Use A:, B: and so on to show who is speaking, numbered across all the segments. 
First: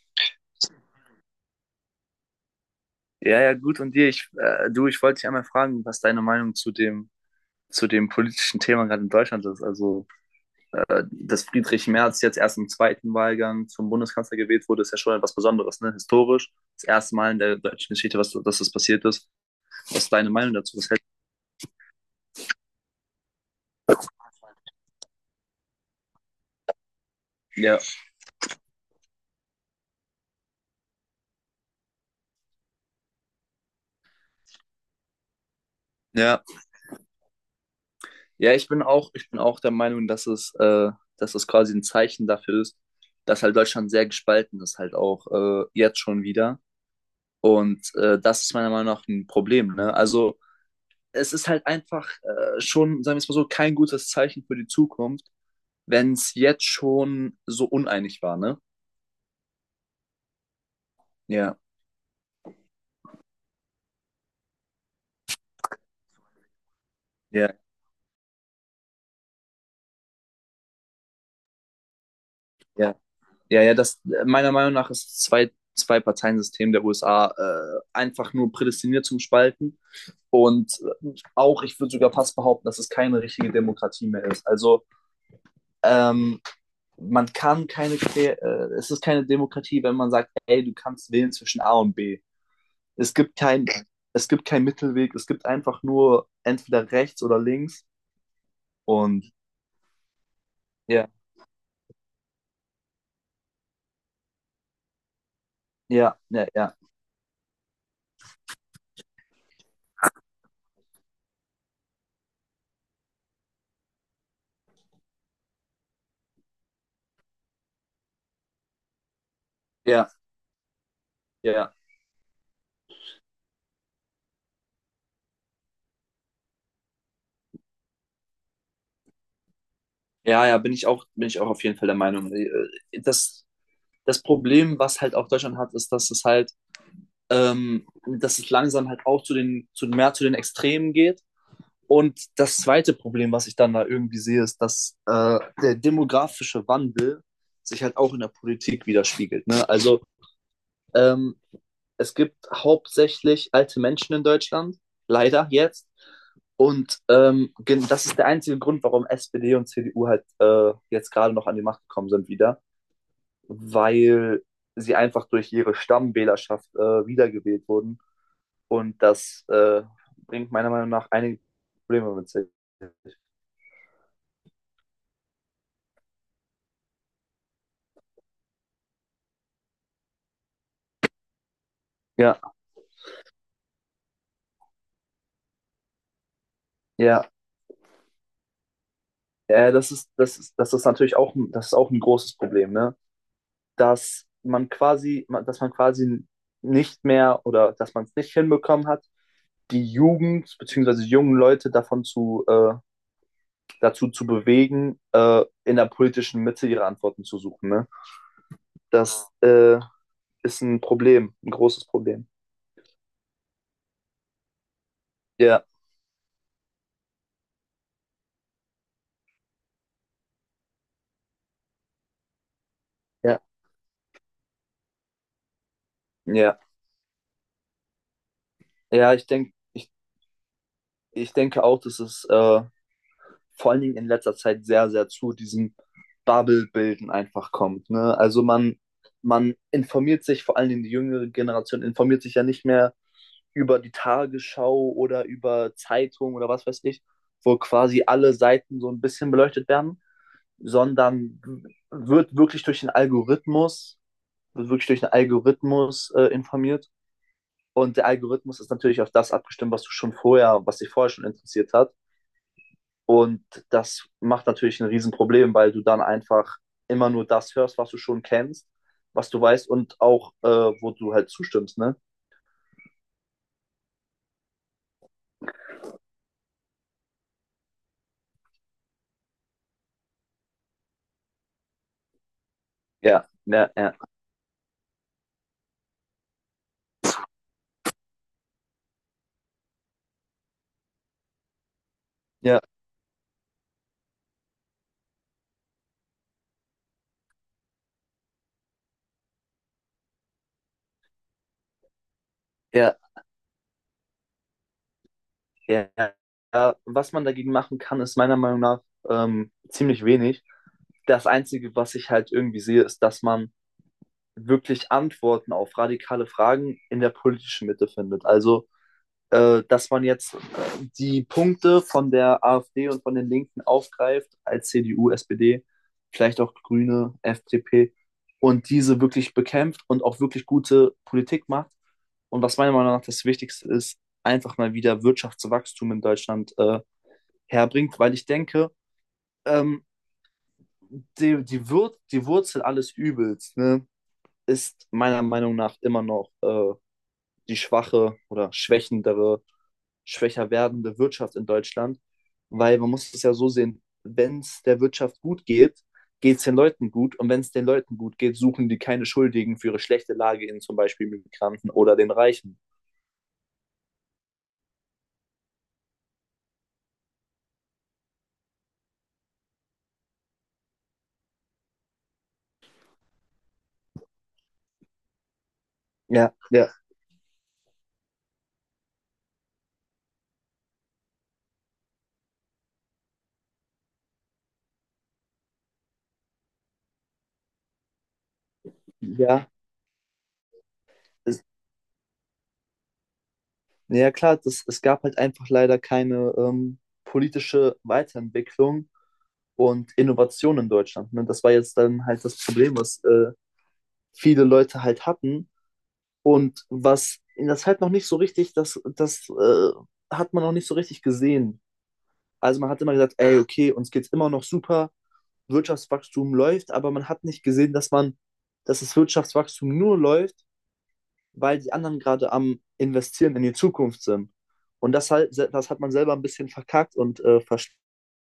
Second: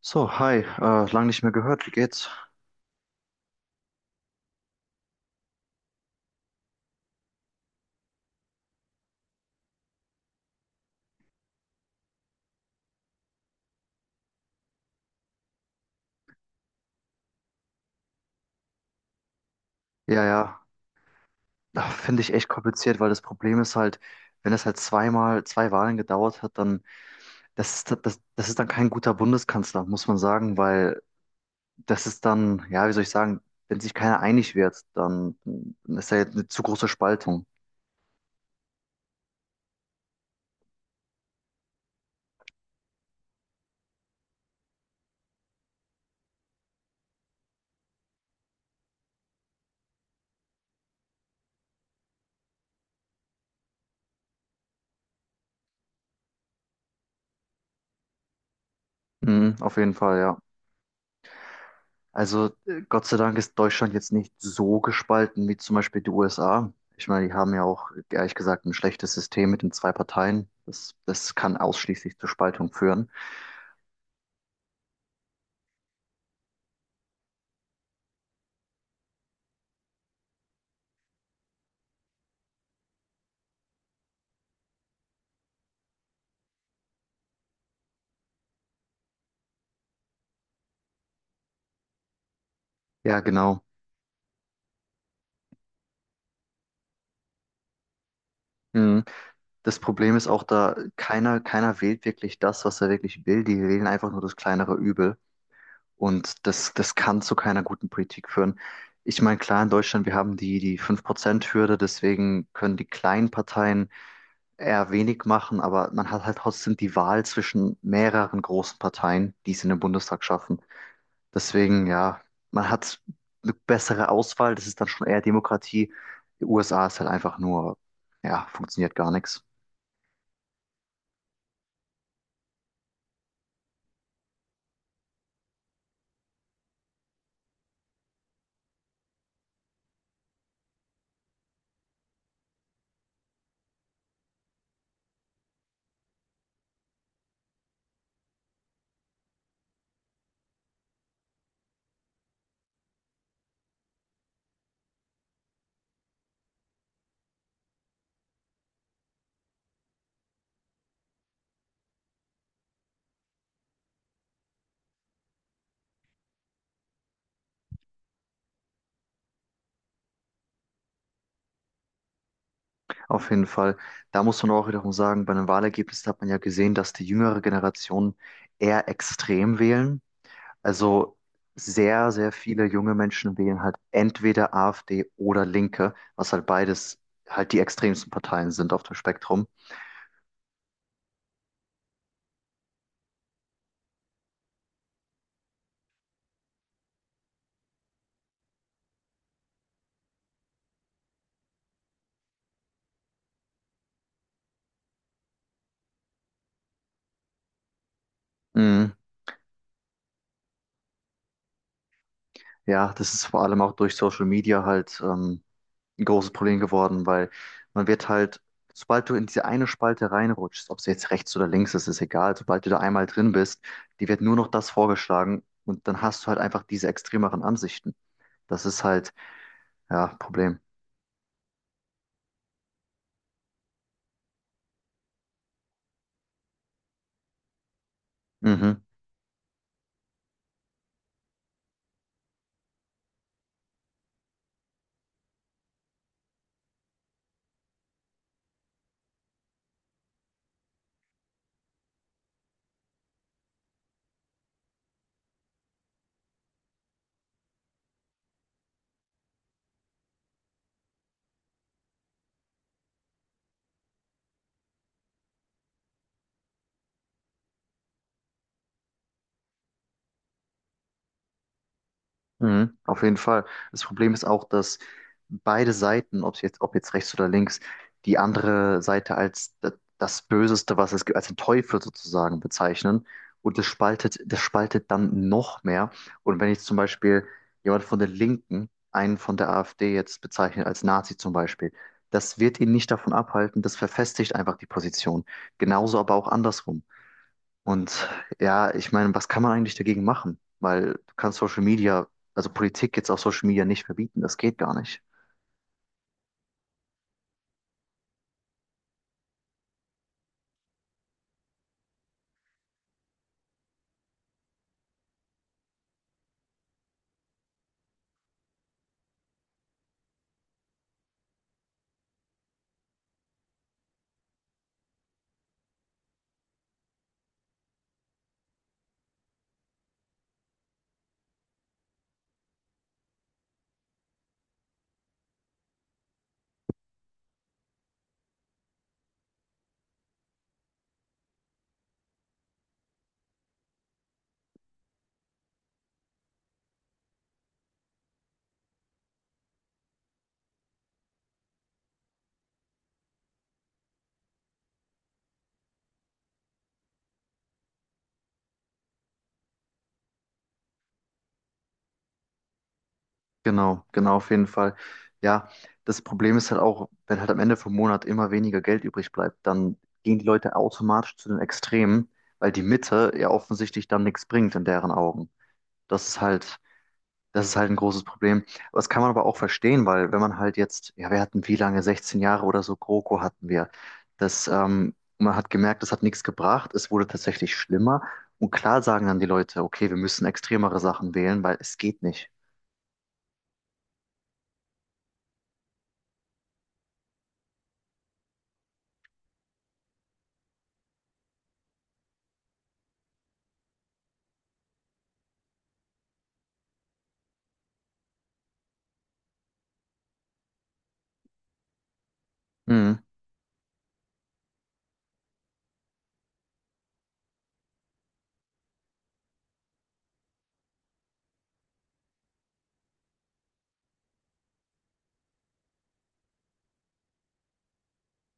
A: So, hi, lang nicht mehr gehört, wie geht's?
B: Ja, ja, gut. Und dir, ich wollte dich einmal fragen, was deine Meinung zu dem politischen Thema gerade in Deutschland ist. Also, dass Friedrich Merz jetzt erst im zweiten Wahlgang zum Bundeskanzler gewählt wurde, ist ja schon etwas Besonderes, ne? Historisch. Das erste Mal in der deutschen Geschichte, was, dass das passiert ist. Was ist
A: Ja,
B: deine Meinung
A: ja,
B: dazu? Was hältst
A: ach, finde ich echt kompliziert, weil das Problem ist halt, wenn es halt zweimal, zwei Wahlen gedauert hat, dann
B: du?
A: das
B: Ja,
A: ist, das, das ist dann kein guter Bundeskanzler, muss man sagen, weil das ist dann, ja, wie soll ich sagen, wenn sich keiner einig wird, dann ist da jetzt
B: ja.
A: eine zu große Spaltung.
B: Ja, ich bin auch der Meinung, dass dass es quasi ein Zeichen dafür ist, dass halt Deutschland sehr gespalten ist, halt auch jetzt schon wieder. Und das ist meiner Meinung nach ein Problem, ne? Also, es ist halt einfach schon, sagen wir es mal so, kein gutes Zeichen für die Zukunft, wenn es jetzt schon so uneinig war, ne?
A: Mhm, auf jeden Fall, ja.
B: Ja,
A: Also Gott sei Dank ist Deutschland jetzt nicht so gespalten wie zum Beispiel die USA. Ich meine, die haben
B: ja,
A: ja auch ehrlich gesagt ein schlechtes System mit den zwei Parteien. Das kann ausschließlich zur Spaltung
B: ja.
A: führen.
B: Ja, ja, das meiner Meinung nach ist das zwei Parteiensystem der USA einfach nur prädestiniert zum Spalten. Und auch, ich würde sogar fast behaupten, dass es keine richtige Demokratie mehr ist. Also ähm, man kann keine, Quer- es ist keine Demokratie, wenn man sagt, ey, du kannst wählen zwischen A und B. Es
A: Ja,
B: gibt
A: genau.
B: kein, es gibt keinen Mittelweg, es gibt einfach nur entweder rechts oder links.
A: Mhm.
B: Und
A: Das Problem ist auch da,
B: ja,
A: keiner wählt wirklich das, was er wirklich will. Die wählen einfach nur das kleinere Übel.
B: ja, ja,
A: Und das,
B: ja,
A: das kann zu keiner guten Politik führen. Ich meine, klar, in Deutschland, wir haben die 5% Hürde, deswegen können die kleinen Parteien eher wenig machen, aber man hat halt trotzdem die Wahl zwischen mehreren großen Parteien, die es in den
B: ja,
A: Bundestag schaffen.
B: ja.
A: Deswegen, ja, man hat eine bessere Auswahl, das ist dann schon eher Demokratie. Die USA ist halt einfach nur, ja, funktioniert gar nichts.
B: Ja, ja, bin ich auch auf jeden Fall der Meinung. Das, das Problem, was halt auch Deutschland hat, ist, dass es langsam halt auch zu mehr zu den Extremen geht. Und das zweite Problem, was ich dann da irgendwie sehe, ist, dass der demografische Wandel sich halt auch in der Politik widerspiegelt. Ne? Also ähm, es gibt hauptsächlich alte Menschen in Deutschland, leider jetzt. Und das ist der einzige Grund, warum SPD und CDU halt jetzt gerade noch an die Macht gekommen sind wieder, weil sie einfach durch ihre Stammwählerschaft wiedergewählt wurden. Und das bringt meiner Meinung nach einige Probleme mit sich.
A: Auf jeden Fall, da muss man auch wiederum sagen, bei den Wahlergebnissen hat man ja gesehen, dass die jüngere Generation eher extrem wählen. Also sehr, sehr
B: Ja,
A: viele junge Menschen wählen halt entweder AfD oder Linke, was halt beides
B: ja,
A: halt die extremsten Parteien sind auf dem Spektrum.
B: ja, das ist natürlich auch, das ist auch ein großes Problem, ne? Dass man quasi nicht mehr oder dass man es nicht hinbekommen hat, die Jugend bzw. jungen Leute davon dazu zu bewegen, in der politischen Mitte ihre Antworten zu suchen. Ne?
A: Mhm.
B: Das ist ein Problem, ein großes Problem.
A: Ja, das ist vor allem auch durch Social Media halt
B: Ja,
A: ein großes Problem geworden, weil man wird halt, sobald du in diese eine Spalte reinrutschst, ob es jetzt rechts oder links ist, ist egal, sobald du da einmal drin
B: ja,
A: bist, die wird nur noch das vorgeschlagen und dann hast du halt
B: ja.
A: einfach diese extremeren Ansichten. Das ist halt,
B: Ja, ich denke, ich,
A: ja, Problem.
B: ich denke auch, dass es vor allen Dingen in letzter Zeit sehr, sehr zu diesem Bubble-Bilden einfach kommt. Ne?
A: Mhm.
B: Man informiert sich, vor allen Dingen die jüngere Generation informiert sich ja nicht mehr über die Tagesschau oder über Zeitung oder was weiß ich, wo quasi alle Seiten so ein bisschen beleuchtet werden, sondern wird wirklich wird wirklich durch den Algorithmus informiert. Und der Algorithmus ist natürlich auf das abgestimmt, was dich vorher schon interessiert hat. Und das macht natürlich ein Riesenproblem, weil du dann einfach immer nur das hörst, was du schon kennst, was du weißt und auch, wo du halt zustimmst, ne?
A: Mhm, auf jeden Fall. Das Problem ist auch, dass beide Seiten, ob jetzt rechts oder links, die andere Seite als das Böseste, was es gibt, als den Teufel sozusagen bezeichnen.
B: Ja,
A: Und das
B: ja, ja,
A: spaltet, das spaltet dann noch mehr. Und wenn jetzt zum Beispiel jemand von den Linken einen von der AfD jetzt bezeichnet als Nazi zum Beispiel, das wird
B: ja,
A: ihn nicht davon abhalten, das verfestigt einfach die Position. Genauso aber auch andersrum. Und ja, ich meine, was kann man eigentlich dagegen machen? Weil du kannst Social Media, also
B: ja,
A: Politik jetzt auf Social Media nicht verbieten, das geht gar nicht.
B: ja. Ja. Was man dagegen machen kann, ist meiner Meinung nach ziemlich wenig. Das Einzige, was ich halt irgendwie sehe, ist, dass man wirklich Antworten auf radikale Fragen in der politischen Mitte findet. Also dass man jetzt die Punkte von der AfD und von den Linken aufgreift, als CDU, SPD, vielleicht auch Grüne, FDP, und diese wirklich bekämpft und auch wirklich gute Politik macht. Und was meiner Meinung nach das Wichtigste ist, einfach mal wieder Wirtschaftswachstum in Deutschland herbringt, weil ich denke, ähm, die Wurzel alles Übels ne, ist meiner Meinung nach immer noch die schwache oder schwächendere schwächer werdende Wirtschaft in Deutschland, weil man muss es ja so sehen, wenn es der Wirtschaft gut geht, geht es den Leuten gut und wenn es den Leuten gut geht, suchen die keine Schuldigen für ihre schlechte Lage in zum Beispiel Migranten oder den Reichen.
A: Genau, genau, auf jeden Fall. Ja, das Problem ist halt auch, wenn halt am Ende vom Monat immer weniger Geld übrig bleibt, dann gehen die Leute automatisch zu den Extremen, weil die Mitte ja offensichtlich dann nichts bringt in deren Augen. Das ist
B: Ja,
A: halt,
B: ja,
A: Das ist halt ein großes Problem. Aber das kann man aber auch verstehen, weil wenn man halt jetzt, ja, wir hatten wie lange, 16 Jahre oder so, GroKo hatten wir. Man hat gemerkt, das hat nichts gebracht. Es wurde tatsächlich schlimmer. Und klar sagen dann die
B: ja,
A: Leute, okay, wir müssen extremere Sachen wählen,
B: es,
A: weil es geht nicht.
B: ja klar, es gab halt einfach leider keine politische Weiterentwicklung und Innovation in Deutschland. Ne? Das war jetzt dann halt das Problem, was viele Leute halt hatten. Und was das halt noch nicht so richtig, das, das hat man noch nicht so richtig gesehen. Also man hat immer
A: Mhm.
B: gesagt, ey, okay, uns geht's immer noch super, Wirtschaftswachstum läuft, aber man hat nicht gesehen, dass das Wirtschaftswachstum nur läuft, weil die anderen gerade am Investieren in die Zukunft sind. Und das hat man selber ein bisschen verkackt und verstanden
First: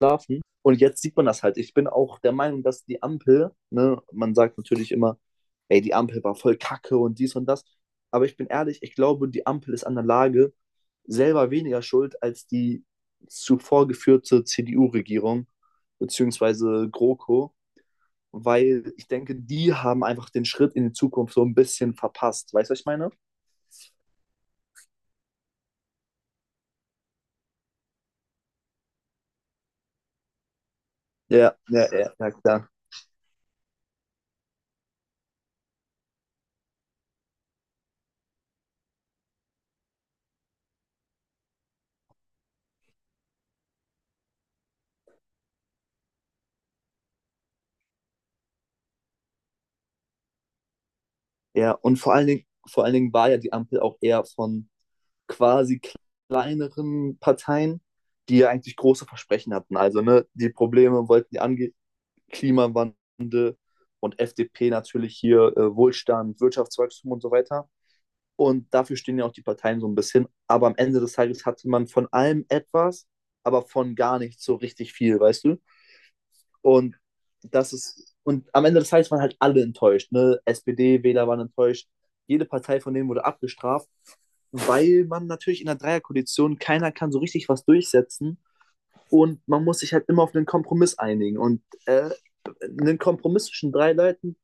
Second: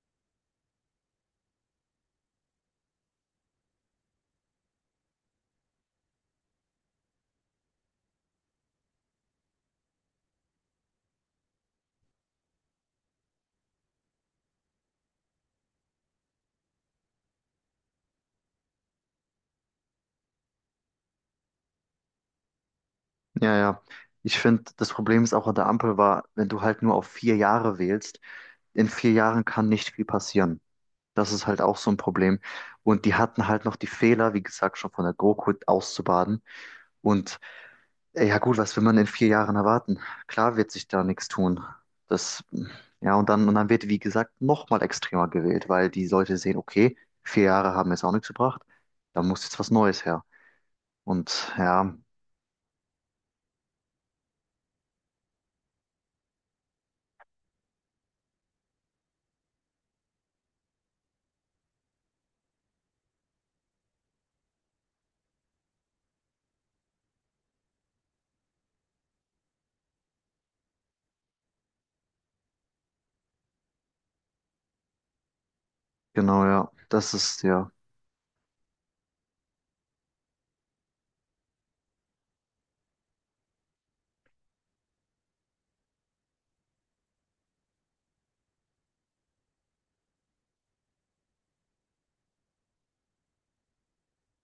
B: schlafen. Und jetzt sieht man das halt. Ich bin auch der Meinung, dass die Ampel, ne, man sagt natürlich immer, ey, die Ampel war voll kacke und dies und das. Aber ich bin ehrlich, ich glaube, die Ampel ist an der Lage selber weniger schuld als die zuvor geführte CDU-Regierung, beziehungsweise GroKo, weil ich denke, die haben einfach den Schritt in die Zukunft so ein bisschen verpasst. Weißt du, was ich meine?
A: Ja, ja. Ich finde, das Problem ist auch an der Ampel war, wenn du halt nur auf 4 Jahre wählst, in 4 Jahren kann nicht viel passieren. Das ist
B: Ja,
A: halt auch
B: ja,
A: so ein
B: ja, ja,
A: Problem.
B: klar.
A: Und die hatten halt noch die Fehler, wie gesagt, schon von der GroKo auszubaden. Und ja gut, was will man in 4 Jahren erwarten? Klar wird sich da nichts tun. Das, ja, und dann wird, wie gesagt, nochmal extremer gewählt, weil die Leute sehen, okay, 4 Jahre haben jetzt auch nichts gebracht, da muss jetzt was Neues her. Und
B: Ja,
A: ja,
B: und vor allen Dingen war ja die Ampel auch eher von quasi kleineren Parteien, die ja eigentlich große Versprechen hatten. Also ne, die Probleme wollten die angehen, Klimawandel und FDP natürlich hier Wohlstand, Wirtschaftswachstum und so weiter. Und dafür stehen ja auch die Parteien so ein bisschen. Aber am Ende des Tages hatte man von allem etwas, aber von gar nichts so richtig viel, weißt du?
A: genau, ja,
B: Und
A: das ist ja,
B: das ist, und am Ende des Tages waren halt alle enttäuscht. Ne? SPD-Wähler waren enttäuscht. Jede Partei von denen wurde abgestraft, weil man natürlich in der Dreierkoalition keiner kann so richtig was durchsetzen und man muss sich halt immer auf einen Kompromiss einigen. Und einen Kompromiss zwischen drei Leuten,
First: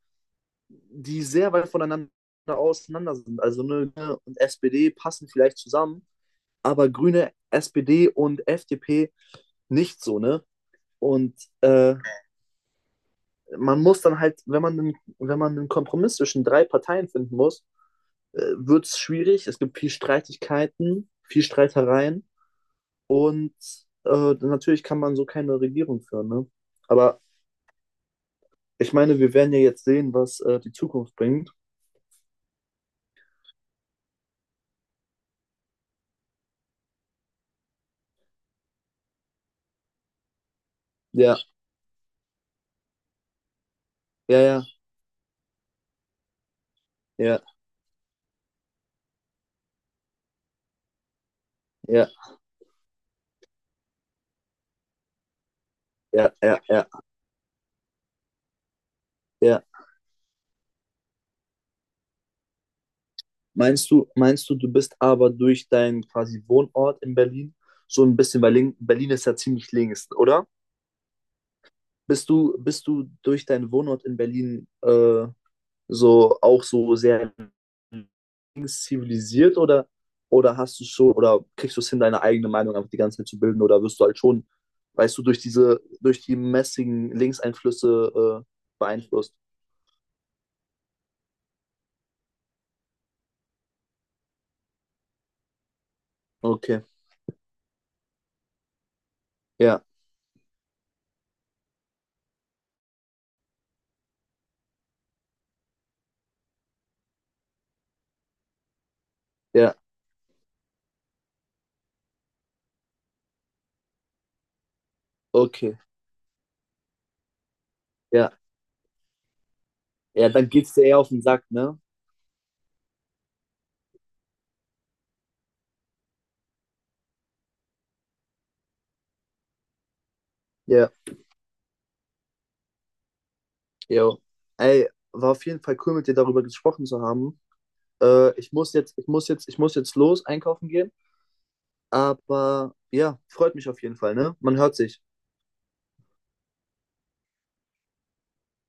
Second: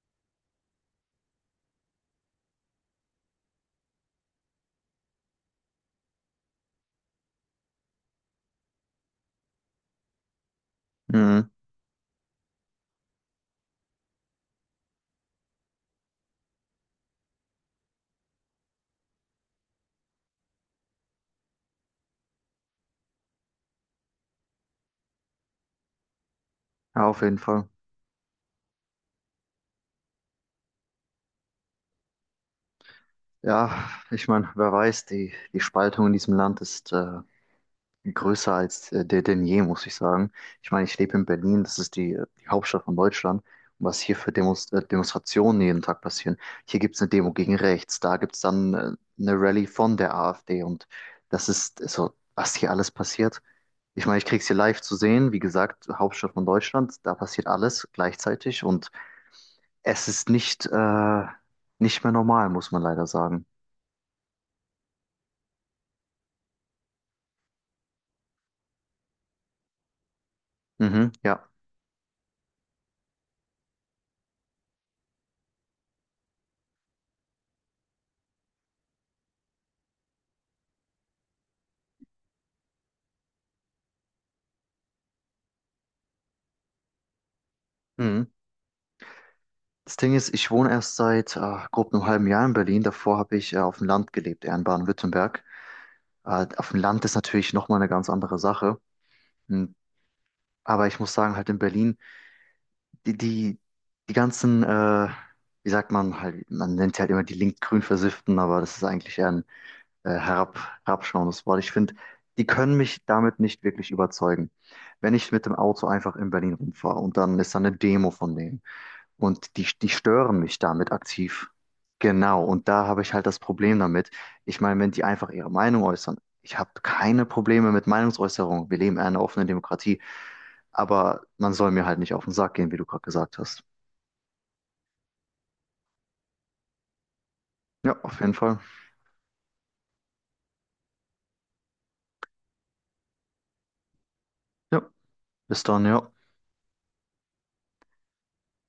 B: die sehr weit voneinander auseinander sind. Also ne, Grüne und SPD passen vielleicht zusammen, aber Grüne, SPD und FDP nicht so, ne? Und
A: mhm,
B: äh, man muss dann halt, wenn man einen Kompromiss zwischen drei Parteien finden muss, wird es schwierig. Es gibt viel Streitigkeiten, viel Streitereien und natürlich kann man so keine Regierung führen, ne?
A: ja,
B: Aber
A: auf jeden Fall.
B: ich meine, wir werden ja jetzt sehen, was die Zukunft bringt.
A: Ja, ich meine, wer weiß, die Spaltung in diesem Land ist größer als der denn je, muss ich sagen. Ich meine, ich lebe in
B: Ja,
A: Berlin, das ist die Hauptstadt von Deutschland. Und was hier für
B: ja, ja,
A: Demos Demonstrationen jeden Tag passieren. Hier gibt es eine Demo
B: ja,
A: gegen rechts, da gibt es dann eine Rallye von der AfD und das ist
B: ja,
A: so, was hier alles passiert. Ich meine, ich krieg's hier live zu sehen, wie gesagt,
B: ja,
A: Hauptstadt von
B: ja, ja,
A: Deutschland, da passiert alles gleichzeitig und
B: ja.
A: es ist nicht mehr normal, muss man leider sagen.
B: Meinst du, du bist aber durch deinen quasi Wohnort in Berlin so ein bisschen, weil Berlin ist ja ziemlich links, oder?
A: Mhm, ja.
B: Bist du durch deinen Wohnort in Berlin so auch so sehr links zivilisiert oder, oder kriegst du es hin, deine eigene Meinung einfach die ganze Zeit zu bilden oder wirst du halt schon, weißt du, durch die mäßigen
A: Mhm.
B: Linkseinflüsse beeinflusst?
A: Das Ding ist, ich wohne erst seit grob einem halben Jahr in Berlin. Davor habe ich auf dem Land gelebt, eher in Baden-Württemberg. Auf dem
B: Okay,
A: Land ist natürlich nochmal eine ganz andere Sache. Hm.
B: ja,
A: Aber ich muss sagen, halt in Berlin, die, die, die ganzen, wie sagt man halt, man nennt sie halt immer die link-grün Versifften, aber das ist eigentlich eher ein
B: ja,
A: äh, herab, herabschauendes Wort. Ich finde, die können mich damit nicht wirklich überzeugen, wenn ich mit dem
B: okay,
A: Auto einfach in Berlin rumfahre und dann ist da eine Demo
B: ja.
A: von denen. Und die
B: Ja,
A: stören
B: dann
A: mich
B: geht's dir
A: damit
B: eher auf den Sack,
A: aktiv.
B: ne?
A: Genau, und da habe ich halt das Problem damit. Ich meine, wenn die einfach ihre Meinung äußern, ich habe keine Probleme mit Meinungsäußerung. Wir leben in einer offenen Demokratie,
B: Ja,
A: aber man soll mir halt nicht auf den Sack gehen, wie du gerade gesagt hast.
B: jo. Ey, war auf jeden Fall cool, mit dir darüber gesprochen zu haben.
A: Ja, auf jeden Fall.
B: Ich muss jetzt los einkaufen gehen. Aber ja, freut mich auf jeden Fall, ne? Man hört
A: Ja,
B: sich.
A: bis dann, ja.